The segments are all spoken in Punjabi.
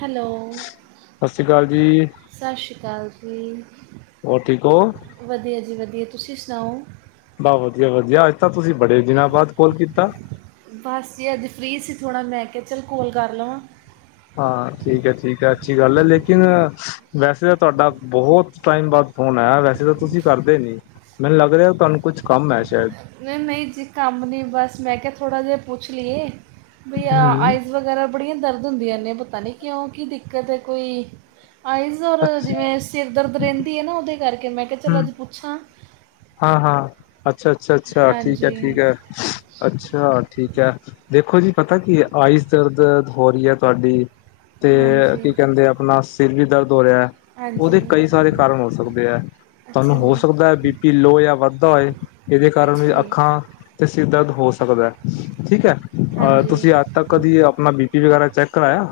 ਹੈਲੋ‌। ਸਤਿ ਸ਼੍ਰੀ ਅਕਾਲ ਜੀ। ਸਤਿ ਸ਼੍ਰੀ ਅਕਾਲ ਜੀ। ਹੋਰ ਠੀਕ ਹੋ। ਵਧੀਆ ਜੀ ਵਧੀਆ ਤੁਸੀਂ ਸੁਣਾਓ। ਬਸ ਵਧੀਆ ਵਧੀਆ ਅੱਜ ਤਾਂ ਤੁਸੀਂ ਬੜੇ ਦਿਨਾਂ ਬਾਅਦ ਕੋਲ਼ ਕੀਤਾ। ਬਸ ਜੀ ਅੱਜ ਫਰੀ ਸੀ ਥੋੜ੍ਹਾ ਮੈਂ ਕਿਹਾ ਚੱਲ ਕੋਲ ਕਰ ਲਵਾਂ। ਹਾਂ ਠੀਕ ਹੈ ਠੀਕ ਹੈ ਅੱਛੀ ਗੱਲ ਹੈ ਲੇਕਿਨ ਵੈਸੇ ਤਾਂ ਤੁਹਾਡਾ ਬਹੁਤ ਟਾਈਮ ਬਾਅਦ ਹੋਣਾ ਵੈਸੇ ਤਾਂ ਤੁਸੀਂ ਕਰਦੇ ਨੀ ਮੈਨੂੰ ਲੱਗ ਰਿਹਾ ਤੁਹਾਨੂੰ ਕੁੱਛ ਕੰਮ ਹੈ ਸ਼ਾਇਦ। ਨਹੀਂ ਜੀ ਕੰਮ ਨਹੀਂ ਬਸ ਮੈਂ ਕਿਹਾ ਥੋੜ੍ਹਾ ਜਿਹਾ ਪੁੱਛ ਲਈਏ ਭਈਆ ਹੂੰ ਆਈਜ਼ ਵਗੈਰਾ ਬੜੀਆਂ ਦਰਦ ਹੁੰਦੀਆਂ ਨੇ ਪਤਾ ਨਹੀਂ ਕਿਉਂ ਕੀ ਦਿੱਕਤ ਹੈ ਕੋਈ ਆਈਜ਼ ਔਰ ਅੱਛਾ ਜਿਵੇਂ ਸਿਰ ਦਰਦ ਰਹਿੰਦੀ ਹੈ ਨਾ ਉਹਦੇ ਕਰਕੇ ਮੈਂ ਕਿਹਾ ਚੱਲ ਹੂੰ ਅੱਜ ਪੁੱਛਾ ਹਾਂ ਹਾਂ ਅੱਛਾ ਅੱਛਾ ਅੱਛਾ ਠੀਕ ਹੈ ਹਾਂਜੀ ਠੀਕ ਹੈ ਅੱਛਾ ਠੀਕ ਹੈ। ਦੇਖੋ ਜੀ ਪਤਾ ਕੀ ਹੈ, ਆਇਸ਼ ਦਰਦ ਹੋ ਰਹੀ ਹੈ ਤੁਹਾਡੀ ਤੇ ਹਾਂਜੀ ਕੀ ਕਹਿੰਦੇ ਆਪਣਾ ਸਿਰ ਵੀ ਦਰਦ ਹੋ ਰਿਹਾ ਹੈ। ਉਹਦੇ ਹਾਂਜੀ ਕਈ ਸਾਰੇ ਕਾਰਨ ਹੋ ਸਕਦੇ ਹੈ ਅੱਛਾ ਤੁਹਾਨੂੰ ਹੋ ਜੀ ਸਕਦੇ ਹੈ ਬੀ ਪੀ ਲੋਅ ਜਾਂ ਵੱਧਦਾ ਹੋਏ ਇਹਦੇ ਕਾਰਨ ਅੱਛਾ ਵੀ ਜੀ ਅੱਖਾਂ ਤੇ ਸਿਰ ਦਰਦ ਹੋ ਸਕਦਾ ਹੈ ਠੀਕ ਹੈ। ਅ ਹਾਂਜੀ ਤੁਸੀਂ ਅੱਜ ਤੱਕ ਕਦੀ ਆਪਣਾ ਬੀ ਪੀ ਵਗੈਰਾ ਚੈੱਕ ਕਰਾਇਆ?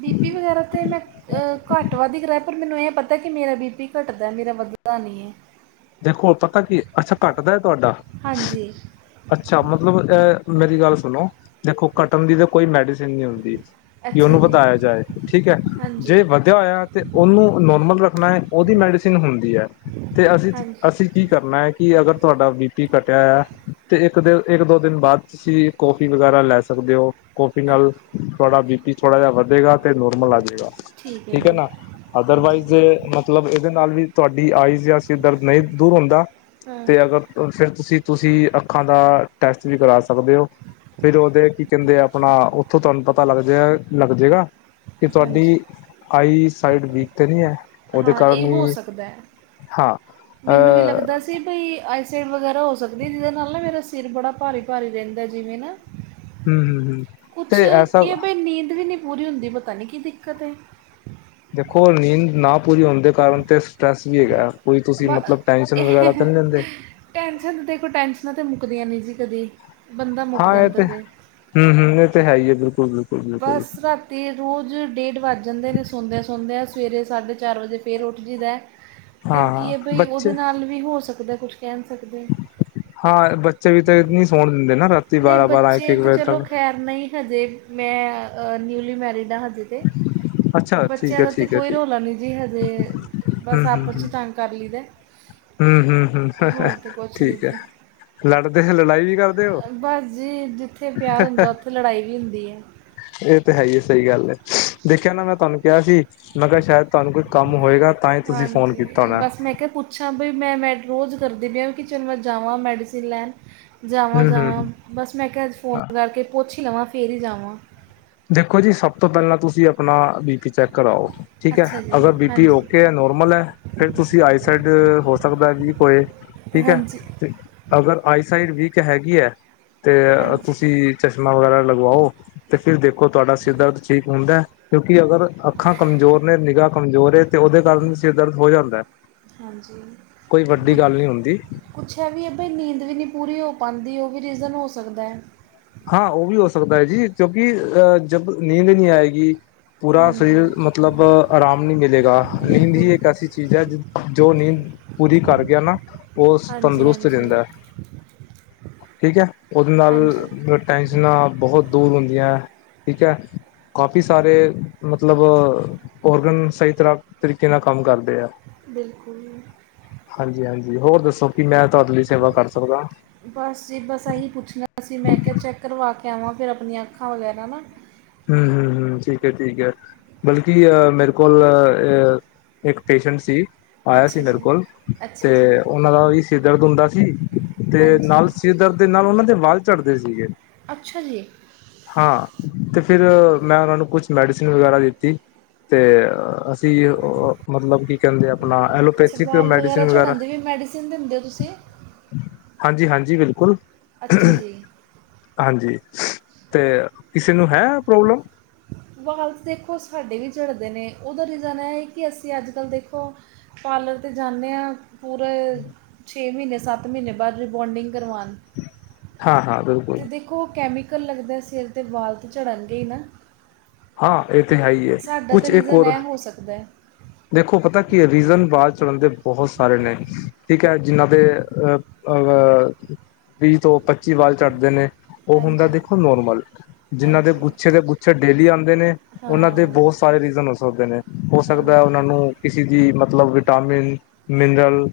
ਬੀ ਪੀ ਵਗੈਰਾ ਤਾਂ ਮੈਂ। ਅਹ ਘੱਟ ਵੱਧ ਈ ਕਰਾਇਆ ਪਰ ਮੈਨੂੰ ਇਹ ਪਤਾ ਕਿ ਮੇਰਾ ਬੀ ਪੀ ਘੱਟਦਾ ਮੇਰਾ ਵੱਧਦਾ ਨਹੀਂ ਹੈ। ਦੇਖੋ ਪਤਾ ਕੀ, ਅੱਛਾ ਘੱਟਦਾ ਹੈ ਤੁਹਾਡਾ। ਹਾਂਜੀ ਅੱਛਾ ਮਤਲਬ ਮੇਰੀ ਗੱਲ ਸੁਣੋ ਦੇਖੋ। ਘੱਟਨ ਦੀ ਤਾਂ ਕੋਈ ਮੈਡੀਸਿਨ ਨਹੀਂ ਹੁੰਦੀ। ਕਿ ਅੱਛਾ ਉਹਨੂੰ ਜੀ ਵਧਾਇਆ ਜਾਏ ਠੀਕ ਹੈ। ਜੇ ਹਾਂਜੀ ਵਧਿਆ ਹੋਇਆ। ਤਾਂ ਉਹਨੂੰ ਨੋਰਮਲ ਰੱਖਣਾ ਹੈ। ਉਹਦੀ ਮੈਡੀਸਿਨ ਹੁੰਦੀ ਹੈ ਤੇ ਅਸੀਂ। ਹਾਂਜੀ ਅਸੀਂ ਕੀ ਕਰਨਾ ਹੈ। ਕਿ ਅਗਰ ਤੁਹਾਡਾ ਬੀਪੀ ਘੱਟਿਆ ਹੈ ਤੇ ਇੱਕ ਦਿ ਇੱਕ ਦੋ ਦਿਨ ਬਾਅਦ'ਚ। ਤੁਸੀਂ ਕੌਫੀ ਵਗੈਰਾ ਲੈ ਸਕਦੇ ਹੋ। ਕੌਫੀ ਅ, ਨਾਲ ਤੁਹਾਡਾ ਬੀ ਪੀ ਥੋੜ੍ਹਾ ਜਿਹਾ ਵੱਧੇਗਾ। ਤੇ ਨੋਰਮਲ ਆ ਜਾਏਗਾ ਠੀਕ ਹੈ ਨਾ ਹਾਂਜੀ ਅਦਰਵਾਈਜ਼ ਜੇ ਮਤਲਬ ਇਹਦੇ ਨਾਲ ਵੀ ਤੁਹਾਡੀ ਆਈਜ਼ ਜਾਂ ਸਿਰ ਦਰਦ ਨਹੀਂ ਦੂਰ ਹੁੰਦਾ ਹਾਂ ਤੇ ਅਗਰ ਫਿਰ ਤੁਸੀਂ-ਤੁਸੀਂ ਅੱਖਾਂ ਦਾ ਟੈਸਟ ਵੀ ਕਰਾ ਸਕਦੇ ਓ। ਫਿਰ ਉਹਦੇ ਕੀ ਕਹਿੰਦੇ ਆਪਣਾ ਉੱਥੋਂ ਤੁਹਾਨੂੰ ਪਤਾ ਲੱਗਜੇ ਗਾ, ਲੱਗਜੇ ਗਾ। ਕਿ ਹਾਂਜੀ ਤੁਹਾਡੀ ਆਈ, ਸਾਈਡ ਵੀਕ ਤੇ ਨੀ ਐ। ਉਹਦੇ ਹਾਂ ਕਾਰਨ ਇਹ ਹੋ ਵੀ, ਸਕਦਾ ਹੈ ਹਾਂ। ਅ ਮੈਨੂੰ ਵੀ ਲੱਗਦਾ ਸੀ, ਬਈ ਆਈ ਸਾਈਡ ਵਗੈਰਾ ਹੋ ਸਕਦਾ ਵੀ ਜਿਹਦੇ ਨਾਲ ਨਾ, ਮੇਰਾ ਸਿਰ ਬੜਾ ਭਾਰੀ-ਭਾਰੀ ਰਹਿੰਦਾ ਜਿਵੇਂ ਨਾ ਹਮ ਹਮ ਹਮ ਕੁਛ ਤੇ ਐਸਾ ਕੀਐ ਬਈ ਨੀਂਦ ਵੀ ਨਹੀਂ ਪੂਰੀ ਹੁੰਦੀ ਪਤਾ ਨੀ ਕੀ ਦਿੱਕਤ ਐ। ਦੇਖੋ ਨੀਂਦ ਨਾ ਪੂਰੀ ਹੋਣ ਦੇ ਕਾਰਨ ਤੇ ਸਟੈਰਸ ਵੀ ਹੈਗਾ। ਕੋਈ ਤੁਸੀਂ ਮਤਲਬ ਟੈਂਸ਼ਨ ਵਗੈਰਾ ਤਾਂ ਨਹੀਂ ਲੈਂਦੇ। ਟੈਂਨਸ਼ਨ ਤਾਂ ਦੇਖੋ, ਟੈਂਸ਼ਨਾਂ ਤਾਂ ਮੁੱਕਦੀਆਂ ਨੀ ਜੀ ਕਦੀ। ਬੰਦਾ ਮੁੱਕ ਹਾਂ ਇਹ ਜਾਂਦਾ ਤੇ ਜੇ ਹੂੰ-ਹੂੰ ਇਹ ਤੇ ਹੈ ਈ ਏ, ਬਿਲਕੁਲ-ਬਿਲਕੁਲ। ਬਸ ਰਾਤੀਂ ਤੇ ਰੋਜ਼ ਡੇਢ ਵੱਜ ਜਾਂਦੇ ਨੇ ਸੌਦਿਆਂ-ਸੌਦਿਆਂ, ਸਵੇਰੇ ਸਾਢੇ ਚਾਰ ਵਜੇ ਫਿਰ ਉੱਠ ਜੀਦਾ। ਤੇ ਹਾਂ ਹਾਂ ਕੀ ਐ ਬਈ, ਬੱਚੇ ਉਹਦੇ ਨਾਲ ਵੀ ਹੋ ਸਕਦਾ ਕੁਛ ਕਹਿ ਨਹੀਂ ਸਕਦੇ। ਹਾਂ ਬੱਚੇ ਵੀ ਤੇ ਨੀ ਸੌਣ ਦਿੰਦੇ ਨਾ ਰਾਤੀਂ ਨਹੀਂ ਬੱਚੇ ਤਾਂ ਚਲੋ ਖੈਰ, ਨਹੀਂ ਹਜੇ ਮੈਂ ਨਿਊਲੀ ਮੈਰਿਡ ਆਂ ਹਜੇ। ਤੇ ਅੱਛਾ ਠੀਕ ਬੱਚਿਆਂ ਹੈ ਦਾ ਤਾਂ ਠੀਕ ਹੈ ਕੋਈ ਠੀਕ ਰੌਲਾ ਨੀ ਜੀ ਹਜੇ। ਬਸ ਹੂੰ ਹੂੰ ਆਪਸ 'ਚ ਹੂੰ ਤੰਗ ਕਰ ਲਈਦਾ। ਹੂੰ ਹੂੰ ਹੂੰ ਹੋਰ ਤੇ ਕੁਛ ਨੀ ਠੀਕ ਹੈ ਜੀ। ਲੜਦੇ ਹੈਂ, ਲੜਾਈ ਵੀ ਕਰਦੇ ਹੋ ਬਸ ਜੀ ਜਿੱਥੇ ਪਿਆਰ ਹੁੰਦਾ, ਉੱਥੇ ਲੜਾਈ ਵੀ ਹੁੰਦੀ ਏ। ਇਹ ਤੇ ਹੈ ਈ ਏ, ਸਹੀ ਗੱਲ ਐ, ਦੇਖਿਆ ਨਾ ਮੈਂ ਤੁਹਾਨੂੰ ਕਿਹਾ ਸੀ ਮੈਂ ਕਿਹਾ, ਸ਼ਾਇਦ ਤੁਹਾਨੂੰ ਕੋਈ ਕੰਮ ਹੋਏਗਾ ਤਾਂ ਹੀ ਤੁਸੀਂ ਫੋਨ ਕੀਤਾ ਹਾਂਜੀ, ਹੋਣਾ ਬਸ ਮੈਂ ਕਿਹਾ ਪੁੱਛ ਪੁੱਛਾਂ ਬ‌ਈ, ਮੈਂ ਮੇਡੀ ਰੋਜ਼ ਕਰ ਦਿੰਨੀ ਆ ਵੀ, ਕਿ ਚਲ੍ਹ ਜਾਵਾਂ ਮੈਡੀਸਨ ਲੈਣ। ਹੂੰ ਜਾਵਾਂ-ਜਾਵਾਂ, ਹੂੰ ਬਸ ਮੈਂ ਕਿਹਾ ਅੱਜ ਫੋਨ ਕਰਕੇ ਪੁੱਛ ਹੀ ਲਵਾਂ, ਫਿਰ ਈ ਜਾਵਾਂ। ਦੇਖੋ ਜੀ ਸਭ ਤੋਂ ਪਹਿਲਾਂ ਤੁਸੀਂ ਆਪਣਾ ਬੀ ਪੀ ਚੈੱਕ ਕਰਾਓ ਠੀਕ ਐ। ਅੱਛਾ ਜੀ ਅਗਰ ਬੀ, ਪੀ ਹਾਂਜੀ ਓਕੇ ਐ, ਨੋਰਮਲ ਐ ਫੇਰ ਤੁਸੀਂ ਆਈ ਸਾਈਡ ਹੋ ਸਕਦਾ ਵੀਕ ਹੋਏ ਠੀਕ ਐ। ਹਾਂਜੀ ਅਗਰ ਆਈਸਾਈਡ ਵੀਕ ਹੈਗੀ ਐ, ਤੇ ਹਾਂਜੀ ਤੁਸੀਂ ਚਸ਼ਮਾ ਵਗੈਰਾ ਲਗਵਾਓ। ਤੇ ਫਿਰ ਦੇਖੋ ਤੁਹਾਡਾ ਸਿਰ ਦਰਦ ਠੀਕ ਹੁੰਦਾ ਐ, ਕਿਉਂਕਿ ਅਗਰ ਅੱਖਾਂ ਕਮਜ਼ੋਰ ਨੇ ਨਿਗਾਹ ਕਮਜ਼ੋਰ ਏ ਤੇ ਉਹਦੇ ਕਾਰਨ ਵੀ ਸਿਰ ਦਰਦ ਹੋ ਜਾਂਦਾ ਐ, ਹਾਂਜੀ ਕੋਈ ਕੁ ਵੱਡੀ ਗੱਲ ਨੀ ਹੁੰਦੀ ਕੁਛ ਇਹ ਵੀ ਐ ਬਈ, ਨੀਂਦ ਵੀ ਨੀ ਪੂਰੀ ਹੋ ਪਾਂਦੀ, ਉਹ ਵੀ ਰੀਜ਼ਨ ਹੋ ਸਕਦਾ ਐ। ਹਾਂ ਉਹ ਵੀ ਹੋ ਸਕਦਾ ਐ ਜੀ, ਕਿਉਂਕਿ ਅਹ ਜਬ ਨੀਂਦ ਨ‌ਈਂ ਆਏਂਗੀ ਪੂਰਾ ਹਾਂਜੀ ਸਰੀਰ ਮਤਲਬ ਆਰਾਮ ਨਹੀਂ ਮਿਲੇਗਾ। ਨੀਂਦ ਹੀ ਬਿਲਕੁਲ ਇੱਕ ਐਸੀ ਚੀਜ਼ ਐ, ਜੋ ਨੀਂਦ ਪੂਰੀ ਕਰ ਗਿਆ ਨਾ, ਓਸ ਹਾਂਜੀ ਤੰਦਰੁਸਤ ਹਾਂਜੀ ਰਹਿੰਦਾ ਏ। ਠੀਕ ਐ, ਉਹਦੇ ਹਾਂਜੀ ਨਾਲ ਟੈਨਸ਼ਨਾਂ ਬਹੁਤ ਦੂਰ ਹੁੰਦੀਆਂ ਐ। ਠੀਕ ਐ। ਕਾਫੀ ਸਾਰੇ ਮਤਲਬ, ਔਰਗਨ ਸਹੀ ਤਰ੍ਹਾਂ ਤਰੀਕੇ ਨਾ ਕੰਮ ਕਰਦੇ ਆ‌। ਬਿਲਕੁਲ। ਹਾਂਜੀ-ਹਾਂਜੀ, ਹੋਰ ਦੱਸੋ ਕਿ ਮੈਂ ਤੁਹਾਡੇ ਲਈ ਸੇਵਾ ਕਰ ਸਕਦਾ ਆ? ਬਸ ਜੀ ਬਸ, ਇਹੀ ਪੁੱਛਣਾ ਸੀ ਮੈਂ ਕਿਹਾ ਚੈੱਕ ਕਰਵਾ ਕੇ ਆਵਾਂ ਫਿਰ ਆਪਣੀਆਂ ਅੱਖਾਂ ਵਗੈਰਾ ਨਾ ਹੂੰ-ਹੂੰ, ਹੂੰ ਠੀਕ ਐ, ਠੀਕ ਐ। ਬਲ ਕਿ ਮੇਰੇ ਕੋਲ ਅਹ, ਇੱਕ ਪੇਸ਼ੈਂਟ ਸੀ। ਆਇਆ ਸੀ ਅੱਛਾ ਮੇਰੇ ਜੀ ਕੋਲ ਅੱਛਾ ਤੇ ਜੀ ਉਨਾਂ ਦਾ ਓਹੀ ਸਿਰਦਰਦ ਹੁੰਦਾ ਸੀ ਤੇ ਹਾਂਜੀ ਨਾਲ ਸਿਰਦਰਦ ਦੇ ਨਾਲ ਉਨਾਂ ਦੇ ਵਾਲ ਚੜ੍ਹਦੇ ਸੀਗੇ। ਅੱਛਾ ਜੀ! ਹਾਂ, ਤੇ ਫਿਰ ਮੈ ਉਨਾ ਨੂੰ ਕੁਛ ਮੈਡੀਸਨ ਵਗੈਰਾ ਦਿੱਤੀ। ਅਤੇ ਅਸੀਂ ਮਤਲਬ ਕੀ ਕਹਿੰਦੇ ਆਪਣਾ ਐਲੋਪੈਥਿਕ ਮੈਡੀਸਨ ਵਗੈਰਾ। ਅਤੇ ਫਿਰ ਮੈਡੀਸਨ ਦਿੰਦੇ ਹੋ ਤੁਸੀਂ? ਹਾਂਜੀ ਹਾਂਜੀ ਬਿਲਕੁਲ। ਅੱਛਾ ਜੀ। ਹਾਂਜੀ, ਤੇ ਕਿਸੇ ਨੂੰ ਹੈ ਪ੍ਰੋਬਲਮ? ਵਾਲ ਤਾਂ ਦੇਖੋ ਸਾਡੇ ਵੀ ਝੜਦੇ ਨੇ ਉਹਦਾ ਰੀਜ਼ਨ ਇਹ ਹੈ ਕਿ ਅਸੀਂ ਅੱਜ ਕੱਲ੍ਹ ਦੇਖੋ। ਪਾਰਲਰ ਤੇ ਜਾਂਦੇ ਹਾਂ ਪੂਰੇ। ਛੇ ਮਹੀਨੇ ਸੱਤ ਮਹੀਨੇ ਬਾਅਦ ਰਿਬੋਂਡਿੰਗ ਕਰਵਾਉਣ। ਹਾਂ ਹਾਂ ਬਿਲਕੁਲ। ਅਤੇ ਦੇਖੋ ਉਹ ਕੈਮੀਕਲ ਲੱਗਦਾ ਸਿਰ 'ਤੇ ਵਾਲ ਤਾਂ ਝੜਨਗੇ ਹੀ ਨਾ। ਹਾਂ ਇਹ ਤਾਂ ਹੈ ਹੀ ਹੈ ਸਾਡਾ ਕੁਛ ਤਾਂ ਇੱਕ ਰੀਜ਼ਨ ਹੋਰ। ਇਹ ਹੋ ਸਕਦਾ ਹੈ ਦੇਖੋ ਪਤਾ ਕੀ ਰੀਜ਼ਨ ਵਾਲ ਝੜਨ ਦੇ ਬਹੁਤ ਸਾਰੇ ਨੇ ਠੀਕ ਹੈ ਜਿਨਾਂ ਦੇ ਅ। ਅ ਵੀਹ ਤੋਂ ਪੱਚੀ ਵਾਲ ਝੜਦੇ ਨੇ। ਉਹ ਹੁੰਦਾ ਹਾਂਜੀ ਦੇਖੋ ਨੋਰਮਲ ਜਿਹਨ੍ਹਾਂ ਦੇ ਹਾਂਜੀ ਗੁੱਛੇ ਦੇ ਗੁੱਛੇ ਡੇਲੀ ਆ। ਉ ਉਹਨਾਂ ਦੇ ਹਾਂ ਬਹੁਤ ਸਾਰੇ ਰੀਜ਼ਨ ਹੋ ਸਕਦੇ ਨੇ ਹੋ ਸਕਦਾ ਹਾਂਜੀ ਉਹਨਾਂ ਨੂੰ। ਕਿਸੇ ਚੀਜ਼ ਦੀ ਮਤਲਬ ਵਿਟਾਮਿਨ ਮਿਨਰਲ।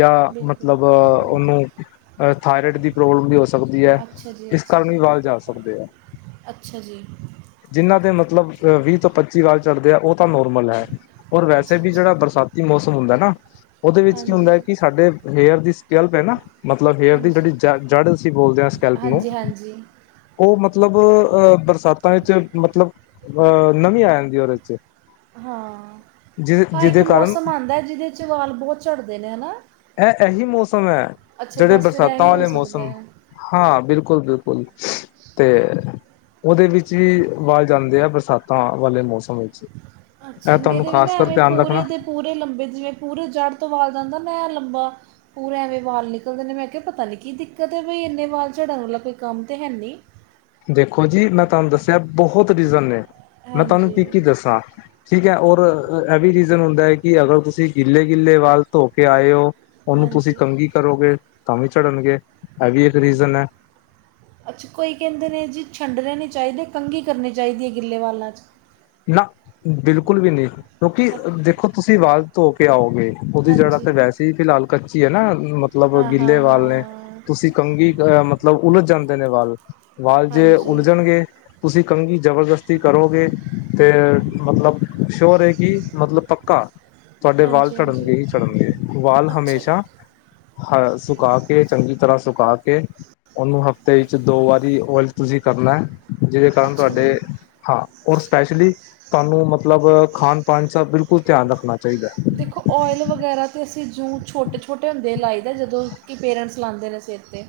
ਜਾਂ ਬਿਲਕੁਲ ਮਤਲਬ ਉਹਨੂੰ। ਅ ਥਾਇਰਾਇਡ ਦੀ ਪ੍ਰੋਬਲਮ ਵੀ ਹੋ ਸਕਦੀ ਐ ਅੱਛਾ ਜੀ ਇਸ ਅੱਛਾ ਕਾਰਨ ਵੀ ਜੀ ਵਾਲ ਜਾ ਸਕਦੇ ਐ। ਅੱਛਾ ਜੀ। ਜਿਨ੍ਹਾਂ ਦੇ ਮਤਲਬ ਵੀਹ ਤੋਂ ਪੱਚੀ ਵਾਲ ਝੜ੍ਹਦੇ ਆ ਉਹ। ਤਾਂ ਨੋਰਮਲ ਐ ਔਰ ਵੈਸੇ ਅੱਛਾ ਵੀ ਅੱਛਾ ਜੇੜਾ ਬਰਸਾਤੀ ਮੌਸਮ ਹੁੰਦੈ ਨਾ। ਓਦੇ ਵਿੱਚ ਕੀ ਹਾਂਜੀ ਹੁੰਦੈ ਕੀ ਸਾਡੇ। ਹੇਅਰ ਦੀ ਸਕੈਲਪ ਐ ਨਾ ਮਤਲਬ ਹੇਅਰ ਦੀ ਹਾਂਜੀ ਜਿਹੜੀ ਜੜ ਅਸੀਂ ਬੋਲਦੇ ਆ ਸਕੈਲਪ ਨੂੰ। ਹਾਂਜੀ ਹਾਂਜੀ ਉਹ ਮਤਲਬ ਅਹ ਬਰਸਾਤਾਂ ਵਿੱਚ ਮਤਲਬ ਅਹ ਨਮੀ ਆ ਜਾਂਦੀ ਓਦੇ ਚ। ਹਾਂ ਜਿ ਹਾਂ ਇੱਕ ਜਿਹਦੇ ਕਾਰਨ ਮੌਸਮ ਆਂਦਾ ਜਿਹਦੇ ਵਿੱਚ ਵਾਲ ਬਹੁਤ ਝੜਦੇ ਨੇ ਹਨਾਂ। ਐ ਐਹੀ ਮੌਸਮ ਐ ਜੇੜੇ ਫਿਰ ਬਰਸਾਤਾਂ ਇਹੀ ਹੋ ਵਾਲੇ ਸਕਦਾ ਮੌਸਮ। ਹੈ ਹਾਂ ਬਿਲਕੁੱਲ-ਬਿਲਕੁੱਲ ਤੇ। ਓਦੇ ਵਿੱਚ ਵੀ ਵਾਲ ਜਾਂਦੇ ਆ ਬਰਸਾਤਾਂ ਵਾਲੇ ਮੌਸਮ ਵਿੱਚ। ਇਹ ਅੱਛਾ ਤੁਹਾਨੂੰ ਮੇਰੇ ਵੀ ਨਾ ਖ਼ਾਸ ਕਰ ਐਵੇਂ ਧਿਆਨ ਪੂਰੇ ਰੱਖਣਾ ਦੇ। ਪੂਰੇ ਲੰਬੇ ਜਿਵੇਂ ਪੂਰੇ ਜੜ੍ਹ ਤੋਂ ਵਾਲ ਜਾਂਦਾ ਨਾ ਐਨ ਲੰਬਾ। ਪੂਰੇ ਐਵੇਂ ਵਾਲ ਨਿਕਲਦੇ ਨੇ ਮੈਂ ਕਿਹਾ ਪਤਾ ਨਹੀਂ ਕੀ ਦਿੱਕਤ ਹੈ ਬਈ ਇੰਨੇ ਵਾਲ ਝੜਨ ਵਾਲਾ ਕੋਈ ਕੰਮ ਤਾਂ ਹੈ ਨਹੀਂ। ਦੇਖੋ ਜੀ ਮੈਂ ਤੁਹਾਨੂੰ ਦੱਸਿਆ ਬਹੁਤ ਰੀਜ਼ਨ ਨੇ ਮੈਂ ਤੁਹਾਨੂੰ ਹਾਂਜੀ ਕੀ ਕੀ ਦੱਸਾਂ। ਠੀਕ ਹੈ ਔਰ ਇਹ ਵੀ ਰੀਜ਼ਨ ਹੁੰਦਾ ਹੈ ਕਿ ਅਗਰ ਤੁਸੀਂ ਗਿੱਲੇ ਗਿੱਲੇ ਵੱਲ ਧੋ ਕੇ ਆਏ ਹੋ। ਉਹਨੂੰ ਤੁਸੀਂ ਹਾਂਜੀ ਕੰਗੀ ਕਰੋਗੇ ਤਾਂ ਵੀ ਝੜਨਗੇ ਇਹ ਵੀ ਇੱਕ ਰੀਜ਼ਨ ਹੈ। ਅੱਛਾ ਕੋਈ ਕਹਿੰਦੇ ਨੇ ਜੀ ਛੰਡਣੇ ਨਹੀਂ ਚਾਹੀਦੇ ਕੰਘੀ ਕਰਨੀ ਚਾਹੀਦੀ ਹੈ ਗਿੱੱਲੇ ਵਾਂਲਾਂ 'ਚ। ਨਾ ਬਿਲਕੁਲ ਵੀ ਨਹੀਂ ਕਿਉਂਕਿ ਅੱ ਦੇਖੋ ਤੁਸੀਂ ਵਾਲ ਧੋ ਕੇ ਆਓਗੇ। ਉਹਦੀ ਜੜਾ ਹਾਂਜੀ ਤੇ ਵੈਸੇ ਫਿਲਹਾਲ ਕੱਚੀ ਹੈ ਨਾ ਮਤਲਬ ਹਾਂ ਗਿੱਲੇ ਹਾਂ ਵਾਲ ਨੇ ਹਾਂ ਤੁਸੀਂ। ਕੰਘੀ ਅ ਮਤਲਬ ਉਲਝ ਜਾਂਦੇ ਨੇ ਵਾਲ ਵਾਲ ਜੇ ਹਾਂਜੀ ਉਲਝਣਗੇ। ਤੁਸੀਂ ਕੰਘੀ ਜਬਰਦਸਤੀ ਕਰੋਗੇ ਤੇ ਮਤਲਬ। ਸ਼ੋਅਰ ਹੈ ਕਿ ਮਤਲਬ ਪੱਕਾ। ਤੁਹਾਡੇ ਵਾਲ ਹਾਂਜੀ ਝੜ੍ਹਨਗੇ ਹਾਂਜੀ ਹੀ ਝੜ੍ਹਨਗੇ ਵਾਲ ਅੱਛਾ ਹਮੇਸ਼ਾ। ਹਾਂ ਸੁਕਾ ਕੇ ਚੰਗੀ ਤਰ੍ਹਾਂ ਸੁਕਾ ਕੇ। ਉਹਨੂੰ ਹਫ਼ਤੇ ਵਿੱਚ ਦੋ ਵਾਰੀ ਓਇਲ ਤੁਸੀਂ ਕਰਨੈ। ਜਿਦੇ ਕਾਰਨ ਅੱਛਾ ਤੁਹਾਡੇ ਜੀ ਹਾਂ ਉਸ। ਸਪੈਸ਼ਲੀ ਤੁਹਾਨੂੰ ਮਤਲਬ ਖਾਣ ਪਾਂਣ ਚ ਬਿਲਕੁਲ ਧਿਆਨ ਰੱਖਣਾ। ਚਾਹੀਦਾ ਦੇਖੋ। ਓਇਲ ਵਗੈਰਾ ਤਾਂ ਅਸੀਂ ਜੂ ਛੋਟੇ-ਛੋਟੇ ਹੁੰਦੇ ਲਾਈਦੈ ਜਦੋਂ ਕੀ ਪੇਰੈਂਟਸ ਲਾਂਦੇ ਨੇ ਸਿਰ ਤੇ।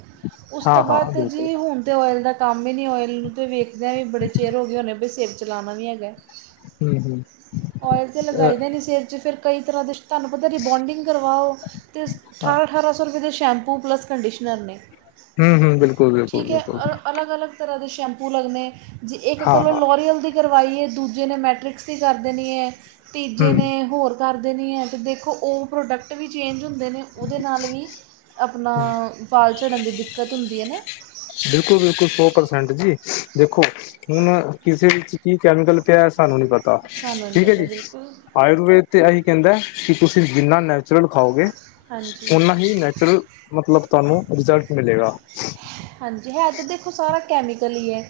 ਉਸ ਤੋਂ ਹਾਂ ਹਾਂ ਬਾਦ ਤੇ ਬਿਲਕੁਲ ਜੀ ਹੁਣ। ਤੇ ਓਇਲ ਦਾ ਕੰਮ ਈ ਨੀ ਓਇਲ ਨੂੰ ਤਾਂ ਵੇਖਦਿਆਂ ਵੀ ਬੜੇ ਚਿਰ ਹੋਗੇ ਹੋਣੇ ਵੀ ਸਿਰ ਚ ਲਾਣਾ ਵੀ ਹੈਗੈ। ਹੂੰ-ਹੂੰ। ਔਇਲ ਤੇ ਲਗਾਈ ਦੇ ਨੀ ਸਿਰ'ਚ, ਫਿਰ ਕਈ ਤਰ੍ਹਾਂ ਦੇ ਧਾੰਨੂ ਪਤਾ ਰਿਬੋਂਡਿੰਗ ਕਰਵਾਓ, ਤੇ ਉਸ ਠਾਰਾਂ-ਠਾਰਾ ਰੁਪਏ ਦੇ ਸ਼ੈਂਪੂ ਪਲੱਸ ਕੰਡੀਸ਼ਨਰ ਨੇ, ਹਮ ਹਮ ਬਿਲਕੁਲ ਬਿਲਕੁਲ ਠੀਕ ਏ, ਬਿਲਕੁਲ ਔਰ ਅਲੱਗ-ਅਲੱ ਤਰ੍ਹਾਂ ਤੇ ਸੈਂਪੂ ਲਗਣੇ, ਜੇ ਇਕ ਹਾਂ ਕੋਲੋ ਹਾਂ ਲੌਰੀਅਲ ਫੀ ਕਰਵਾਈਏ, ਦੂਜੇ ਨੇ ਮੈਟ੍ਰਿਕਸ ਦੀ ਕਰ ਦੇਨੀ ਐ, ਤੀਜੇ ਹਮ ਨੇ ਹੋਰ ਕਰ ਦੇਨੀ ਐ, ਤੇ ਦੇਖੋ, ਓ ਪ੍ਰੋਡਕਟ ਵੀ ਚੇਂਜ ਹੁੰਦੇ ਨੇ ਉਹਦੇ ਨਾਲ ਵੀ ਅਪਨਾ, ਵਾਲ ਝੜਨ ਦੀ ਦਿੱਕਤ ਹੁੰਦੀ ਐ ਨਾ। ਬਿਲਕੁੱਲ-ਬਿਲਕੁੱਲ, ਸੌ ਪ੍ਰਸੈਂਟ ਜੀ, ਦੇਖੋ ਹੁਣ, ਕਿਸੇ ਵਿੱਚ ਕੀ ਕੈਮੀਕਲ ਪਿਆ ਸਾਨੂੰ ਨੀ ਪਤਾ, ਸਾਨੂੰ ਨਹੀਂ ਠੀਕ ਐ ਪਤਾ ਜੀ। ਬਿਲਕੁਲ ਆਯੁਰਵੇਦ ਤੇ ਐਹੀ ਕਹਿੰਦਾ, ਕਿ ਤੁਸੀਂ ਜਿੰਨਾ ਨੈ ਚੁਰਲ ਖਾਓਗੇ, ਹਾਂਜੀ ਓਨਾ ਹੀ ਨੈਚੁਰਲ, ਮਤਲਬ ਤੁਹਾਨੂੰ ਰਿਜ਼ਲਟ ਮਿਲੇਗਾ। ਹਾਂਜੀ, ਹੈ ਤਾਂ ਦੇਖੋ ਸਾਰਾ ਕੈਮੀਕਲ ਈ ਐ,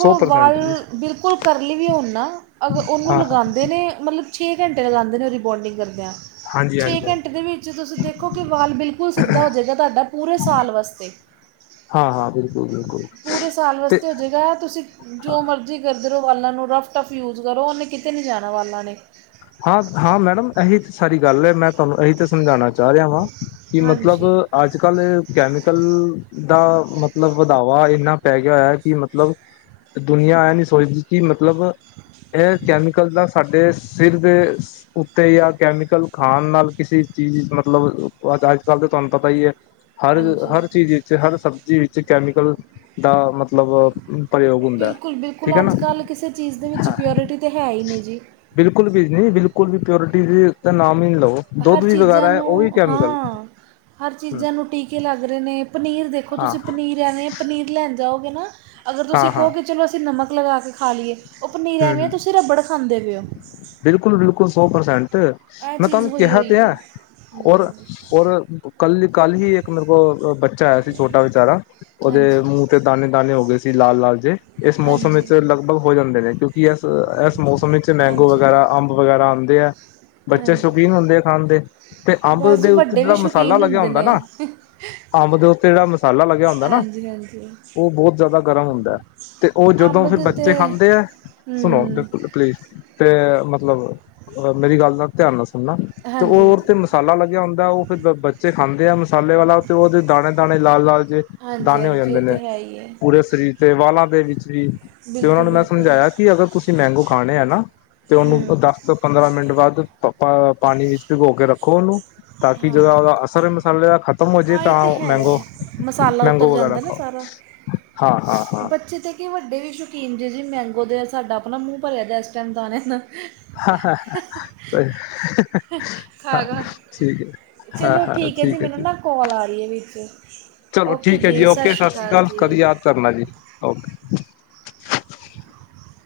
ਸੌ ਪਰਸੈਂਟ ਵਾਲ ਜੀ ਬਿਲਕੁੱਲ ਕਰਲੀ ਵੀ ਹੋਣ ਨਾ, ਹਾਂ ਅਗ---ਓਹਨੂੰ ਹਾਂ ਲਗਾਂਦੇ ਨੇ, ਮਤਲਬ ਛੇ ਘੰਟੇ ਲਗਾਂਦੇ ਨੇ ਓ ਰਿਬੋਂਡਿੰਗ ਕਰਦਿਆਂ। ਹਾਂਜੀ ਛੇ ਹਾਂਜੀ ਹਾਂਜੀ ਘੰਟੇ ਦੇ ਵਿੱਚ ਤੁਸੀਂ ਦੇਖੋ ਕੀ, ਵਾਲ ਬਿਲਕੁਲ ਸਿੱਧਾ ਹੋਜੇਗਾ ਤੁਹਾਡਾ, ਪੂਰੇ ਸਾਲ ਵਾਸ ਹਾਂ-ਹਾਂ, ਬਿਲਕੁੱਲ-ਬਿਲਕੁੱਲ। ਪੂਰੇ ਸਾਲ ਵਾਸਤੇ ਹੋਜੇਗਾ, ਤੁਸੀਂ ਜੋ ਮਰਜ਼ੀ ਕਰਦੇ ਰਹੋ ਵਾਲਾ ਨੂੰ, ਰੱਫ-ਟੱਫ ਯੂਜ ਕਰੋ, ਓਹਨੇ ਕਿਤੇ ਨੀ ਜਾਣਾ ਵਾਲਾਂ ਨੇ। ਹਾਂ, ਹਾਂ ਮੈਡਮ ਐਹੀ ਤਾਂ ਸਾਰੀ ਗੱਲ ਐ, ਮੈਂ ਤੁਹਾਨੂੰ ਏਹੀ ਤਾਂ ਸਮਝਾਣਾ ਚਾਹ ਰਿਹਾ ਵਾਂ, ਕੀ ਮਤਲਬ ਹਾਂਜੀ ਅੱਜ-ਕੱਲ ਕੈਮੀਕਲ, ਦਾ ਮਤਲਬ ਵਧਾਵਾ ਇਹਨਾ ਪੈਗਿਆ ਹੋਇਆ ਕੀ ਮਤਲਬ ਦੁਨੀਆਂ ਐ ਨੀ ਸੋਚਦੀ ਕੀ ਮਤਲਬ, ਐ ਕੈਮੀਕਲ ਦਾ ਸਾਡੇ ਸਿਰਦੇਸ ਉੱਤੇ ਯਾ ਕੈਮੀਕਲ ਖਾਣ ਨਾਲ ਕਿਸੇ ਚੀਜ਼ ਮਤਲਬ, ਅੱਜ-ਕੱਲ ਤੇ ਤੁਹਾਨੂੰ ਪਤਾ ਹੀ ਹੈ। ਹਰ, ਹਾਂਜੀ ਹਰ ਚੀਜ਼ ਵਿੱਚ, ਹਰ ਸਬਜ਼ੀ ਵਿੱਚ, ਕੈਮੀਕਲ ਦਾ ਮਤਲਬ, ਪ੍ਰਯੋਗ ਹੁੰਦਾ ਹੈ, ਬਿਲਕੁਲ ਠੀਕ ਬਿਲਕੁਲ ਹੈਨਾ। ਤੇ ਹੈਹੀ ਨੇ, ਜੀ‌। ਬਿਲਕੁਲ ਵੀ ਨੀ, ਬਿਲਕੁਲ ਵੀ ਪਿਓਰਟੀ ਦੀ ਤਾ ਨਾਮ ਹੀ ਨਾ ਲਵੋ। ਦੁੱਧ ਹਰ ਵੀ ਚੀਜ਼ਾਂ ਵਗੈਰਾ ਹੈ ਉਹ ਵੀ ਨੂੰ, ਕੈਮੀਕਲ ਹਾਂ। ਹਰ ਚੀਜ਼ਾਂ ਨੂੰ ਟੀਕੇ ਲੱਗ ਰਹੇ ਨੇ। ਪਨੀਰ ਦੇਖੋ, ਹਾਂ ਤੁਸੀ ਪਨੀਰ ਲਿਆਨੇ ਆ, ਪਨੀਰ ਲੈਣ ਜਾਓਗੇ ਨਾ, ਅਗਰ ਤੁਸੀਂ ਹਾਂ ਹਾਂ ਕਹੋਗੇ ਚਲੋ ਅਸੀਂ ਨਮਕ ਲਗਾਕੇ ਖਾ ਲੀਏ ਓ ਪਨੀਰ ਐਵੇਂ ਆ, ਤੁਸੀਂ ਰੱਬੜ ਖਾਂਦੇ ਪਏ ਓ। ਬਿਲਕੁੱਲ-ਬਿਲਕੁੱਲ ਸੌ ਪਰਸੇਂਟ। ਇਹ ਮੈਂ ਚੀਜ਼ ਤੁਹਾਨੂੰ ਹੋਈ ਕਿਹਾ ਤਾ ਹੋਈ ਹੈ, ਹੂੰ, ਔਰ-ਔਰ ਕੱਲ-ਕੱਲ ਹੀ ਇੱਕ ਮੇਰੇ ਕੋਲ ਬੱਚਾ ਆਇਆ ਸੀ ਛੋਟਾ ਵਿਚਾਰਾ, ਓਹਦੇ ਹਾਂਜੀ ਮੂੰਹ ਤੇ ਦਾਨੇ-ਦਾਨੇ ਹੋਗੇ ਸੀ, ਲਾਲ-ਲਾਲ ਜੇ, ਇਸ ਮੌਸਮ ਵਿੱਚ ਹਾਂਜੀ ਲਗ ਭਗ ਹੋ ਜਾਂਦੇ ਨੇ, ਕਿਉਂਕਿ ਏਸ, ਇਸ ਮੌਸਮ ਵਿੱਚ ਮੈਂਗੋ ਹਾਂਜੀ ਵਗੈਰਾ, ਅੰਬ ਵਗੈਰਾ ਆਂਦੇ ਆ ਬੱਚੇ ਹਾਂਜੀ ਸ਼ੌਕੀਨ ਹੁੰਦੇ ਆ ਖਾਣ ਦੇ, ਤੇ ਅੰਬ ਬਸ ਦੇ ਜੀ ਉੱਤੇ ਵੱਡੇ ਵੀ ਜੇੜਾ ਮਸਾਲਾ ਸ਼ੌਕੀਨ ਲੱਗਿਆ ਹੁੰਦੇ ਹੁੰਦਾ ਨੇ ਨਾ ਅੰਬ ਦੇ ਉੱਤੇ ਦਾ ਮਸਾਲਾ ਲੱਗਿਆ ਹੁੰਦਾ ਨਾ, ਹਾਂਜੀ ਹਾਂਜੀ ਓ ਬਹੁਤ ਜਿਆਦਾ ਗਰਮ ਹੁੰਦਾ। ਤੇ ਓ ਅੰਬ ਜਦੋਂ ਫਿਰ ਦੇ ਤੇ ਬੱਚੇ ਖਾਂਦੇ ਐ, ਸੁਣੋ ਹੂੰ ਦੇਖੋ ਤਾ ਪਲੀਜ਼ ਤੇ, ਮਤਲਬ ਮੇਰੀ ਗੱਲ ਦਾ ਧਿਆਨ ਨਾਲ ਸੁਣਨਾ, ਤੇ ਹਾਂਜੀ ਓਰ ਹਾਂਜੀ ਤੇ ਮਸਾਲਾ ਲੱਗਿਆ ਹੁੰਦਾ ਓ ਫੀ ਫਿਰ ਬ ਬੱਚੇ ਖਾਂਦੇ ਆ ਮਸਾਲੇ ਵਾਲਾ, ਤੇ ਓਦੇ ਦਾਣੇ-ਦਾਣੇ, ਲਾਲ-ਲਾਲ ਜੇ ਹਾਂਜੀ ਦਾਾਨੇ ਹੋ ਹਾਂਜੀ ਜਾਂਦੇ ਇਹ ਤਾਂ ਨੇ, ਹੈ ਹੀ ਹੈ ਪੂਰੇ ਸਰੀਰ ਤੇ, ਵਾਲਾਂ ਦੇ ਵਿੱਚ ਵੀ। ਤੇ ਉਹਨਾ ਬਿਲਕੁਲ ਨੂੰ ਮੈਂ ਬਿਲਕੁਲ ਸਮਝਾਇਆ, ਕਿ ਅਗਰ ਤੁਸੀਂ ਮੈਂਗੋ ਖਾਣੇ ਆ ਨਾ, ਤੇ ਹੂੰ ਉਹਨੂੰ ਦੱਸ ਸ ਪੰਦਰਾਂ ਮਿੰਟ ਬਾਅਦ ਪਾਣੀ ਵਿੱਚ ਭੀਗੋਕੇ ਰੱਖੋ ਉਹਨੂੰ, ਤਾਂ ਕਿ ਹਾਂ ਜਿਹੜਾ ਉਹਦਾ ਅਸਰ ਏ ਮਸਾਲੇ ਦਾ ਖਤਮ ਹੋਜੇ, ਹਾਂ ਇਹ ਤਾਂ ਓ ਹੈ ਹੀ ਮੈਂਗੋ, ਹੈ ਮਸਾਲਾ ਉਤਰ ਮੈਂਗੋ ਵਗੈਰਾ ਜਾਂਦਾ ਨਾ ਖਾਓ। ਸਾਰਾ ਹਾਂ, ਹਾਂ, ਹਾਂ। ਬੱਚੇ ਤਾਂ ਕਿ ਵੱਡੇ ਵੀ ਸ਼ੌਕੀਨ ਜੇ, ਜੀ ਮੈਂਗੋ ਦੇ। ਸਾਡਾ ਆਪਣਾ ਮੂੰਹ ਭਰਿਆ ਗਾ ਇਸ ਟਾਈਮ ਦਾਣਿਆਂ ਨਾਲ। ਹਾਂ ਹ ਸਹੀ ਹਾਂ ਖਾ ਖਾ ਕੇ। ਠੀਕ ਹੈ ਚਲੋ ਠੀਕ ਹੈ ਜੀ, ਮੈਨੂੰ ਨਾ, ਕੌ ਕੋਲ ਆ ਰਹੀ ਹੈ ਵਿੱਚ, ਚਲੋ ਠੀਕ ਹੈ ਓਕੇ-ਜੀ, ਜੀ ਸਤਿ ਓਕੇ ਸ਼੍ਰੀ ਅਕਾਲ ਜੀ। ਕਦੀ ਯਾਦ ਕਰਨਾ ਜੀ, ਓਕੇ। [unintelligible]